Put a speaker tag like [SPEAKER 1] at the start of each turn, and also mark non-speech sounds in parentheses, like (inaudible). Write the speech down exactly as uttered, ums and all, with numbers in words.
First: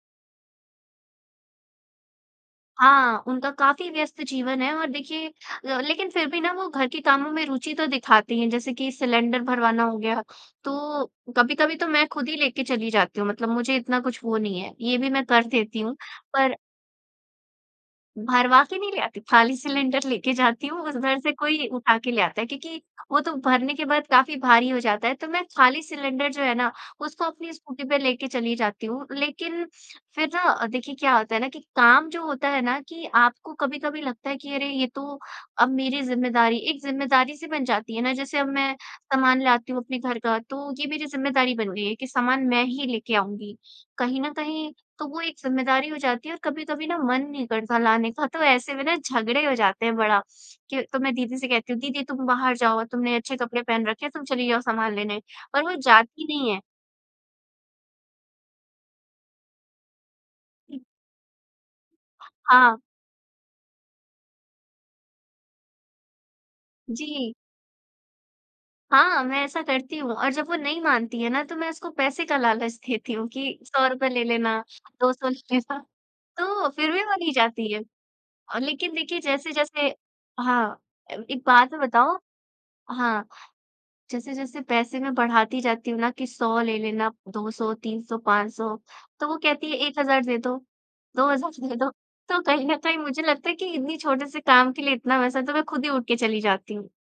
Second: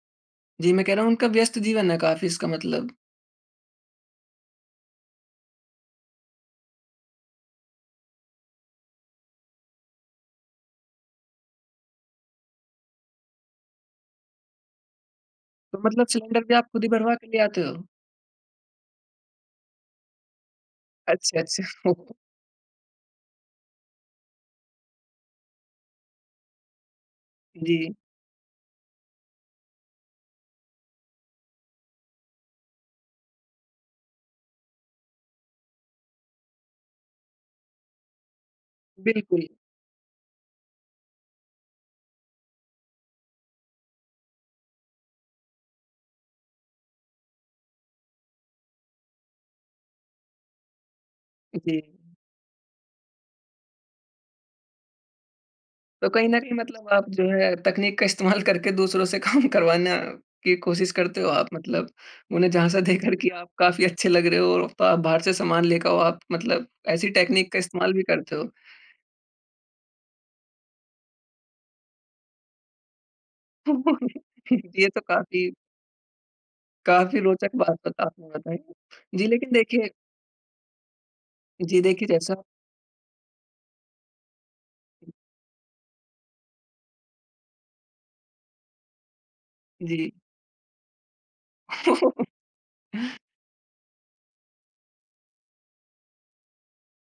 [SPEAKER 1] जी, मैं कह रहा हूँ उनका व्यस्त जीवन है काफ़ी इसका मतलब।
[SPEAKER 2] हाँ, उनका काफ़ी व्यस्त जीवन है, और देखिए अ, लेकिन फिर भी ना वो घर के कामों में रूचि तो दिखाती हैं, जैसे कि सिलेंडर भरवाना हो गया। तो कभी-कभी तो मैं खुद ही लेके चली जाती हूँ मतलब मुझे इतना कुछ वो नहीं है। ये भी मैं कर देती
[SPEAKER 1] तो
[SPEAKER 2] हूँ,
[SPEAKER 1] मतलब सिलेंडर भी
[SPEAKER 2] पर
[SPEAKER 1] आप खुद ही भरवा के ले आते हो?
[SPEAKER 2] भरवा के नहीं ले आती, खाली सिलेंडर लेके जाती हूँ उधर से
[SPEAKER 1] अच्छा, अच्छा।
[SPEAKER 2] कोई उठा के
[SPEAKER 1] (chuckles)
[SPEAKER 2] ले आता है, क्योंकि वो तो भरने के बाद काफ़ी भारी हो जाता है। तो मैं खाली सिलेंडर जो है ना, उसको अपनी स्कूटी
[SPEAKER 1] जी।
[SPEAKER 2] पे लेके चली जाती हूँ। लेकिन फिर ना अ, देखिए क्या होता है ना कि काम जो होता है ना कि आपको कभी-कभी लगता है कि अरे ये तो अब मेरी ज़िम्मेदारी एक ज़िम्मेदारी-सी बन जाती है ना। जैसे अब मैं सामान
[SPEAKER 1] बिल्कुल।
[SPEAKER 2] लाती हूँ अपने घर का, तो ये मेरी ज़िम्मेदारी बन गई है, कि सामान मैं ही लेके आऊँगी। कहीं न कहीं तो वो एक ज़िम्मेदारी हो जाती है और कभी-कभी ना मन नहीं करता लाने का तो ऐसे में ना झगड़े हो जाते हैं बड़ा, के तो मैं दीदी से
[SPEAKER 1] जी।
[SPEAKER 2] कहती हूँ, "दीदी तुम बाहर जाओ तुमने अच्छे कपड़े पहन रखे, तुम चली जाओ सामान लेने" और वो
[SPEAKER 1] तो
[SPEAKER 2] जाती
[SPEAKER 1] कहीं न
[SPEAKER 2] नहीं
[SPEAKER 1] कहीं
[SPEAKER 2] है।
[SPEAKER 1] मतलब आप जो है तकनीक का इस्तेमाल करके दूसरों से काम करवाना की कोशिश करते हो आप मतलब? उन्हें झाँसा
[SPEAKER 2] हाँ।
[SPEAKER 1] देकर की आप काफ़ी अच्छे लग रहे हो। तो आप बाहर से सामान लेके आओ आप मतलब ऐसी
[SPEAKER 2] जी।
[SPEAKER 1] टेक्निक का इस्तेमाल भी करते हो?
[SPEAKER 2] हाँ, मैं ऐसा करती हूँ और जब वो नहीं मानती हैं ना तो मैं उसको पैसे का लालच देती हूँ कि सौ रूपए
[SPEAKER 1] (chuckles)
[SPEAKER 2] ले लेना,
[SPEAKER 1] ये तो
[SPEAKER 2] दो सौ ले
[SPEAKER 1] काफ़ी
[SPEAKER 2] लेना तो, फिर भी वो
[SPEAKER 1] काफ़ी
[SPEAKER 2] नहीं
[SPEAKER 1] रोचक
[SPEAKER 2] जाती
[SPEAKER 1] बात
[SPEAKER 2] है।
[SPEAKER 1] बता आपने बताई।
[SPEAKER 2] लेकिन देखिए
[SPEAKER 1] जी, लेकिन
[SPEAKER 2] जैसे-जैसे
[SPEAKER 1] देखिए
[SPEAKER 2] हाँ, ए एक बात में
[SPEAKER 1] जी देखिए,
[SPEAKER 2] बताओ
[SPEAKER 1] जैसा
[SPEAKER 2] हाँ, जैसे-जैसे पैसे में बढाती जाती हूँ ना कि सौ ले लेना, दो सौ तीन सौ पाँच सौ तो वो कहती है एक
[SPEAKER 1] जी।
[SPEAKER 2] हज़ार दे दो, दो हज़ार दे दो। तो कहीं न कहीं
[SPEAKER 1] (chuckles)
[SPEAKER 2] मुझे लगता है कि इतनी छोटे से काम के लिए इतना पैसा, तो मैं खुद ही उठ के चली जाती हूँ।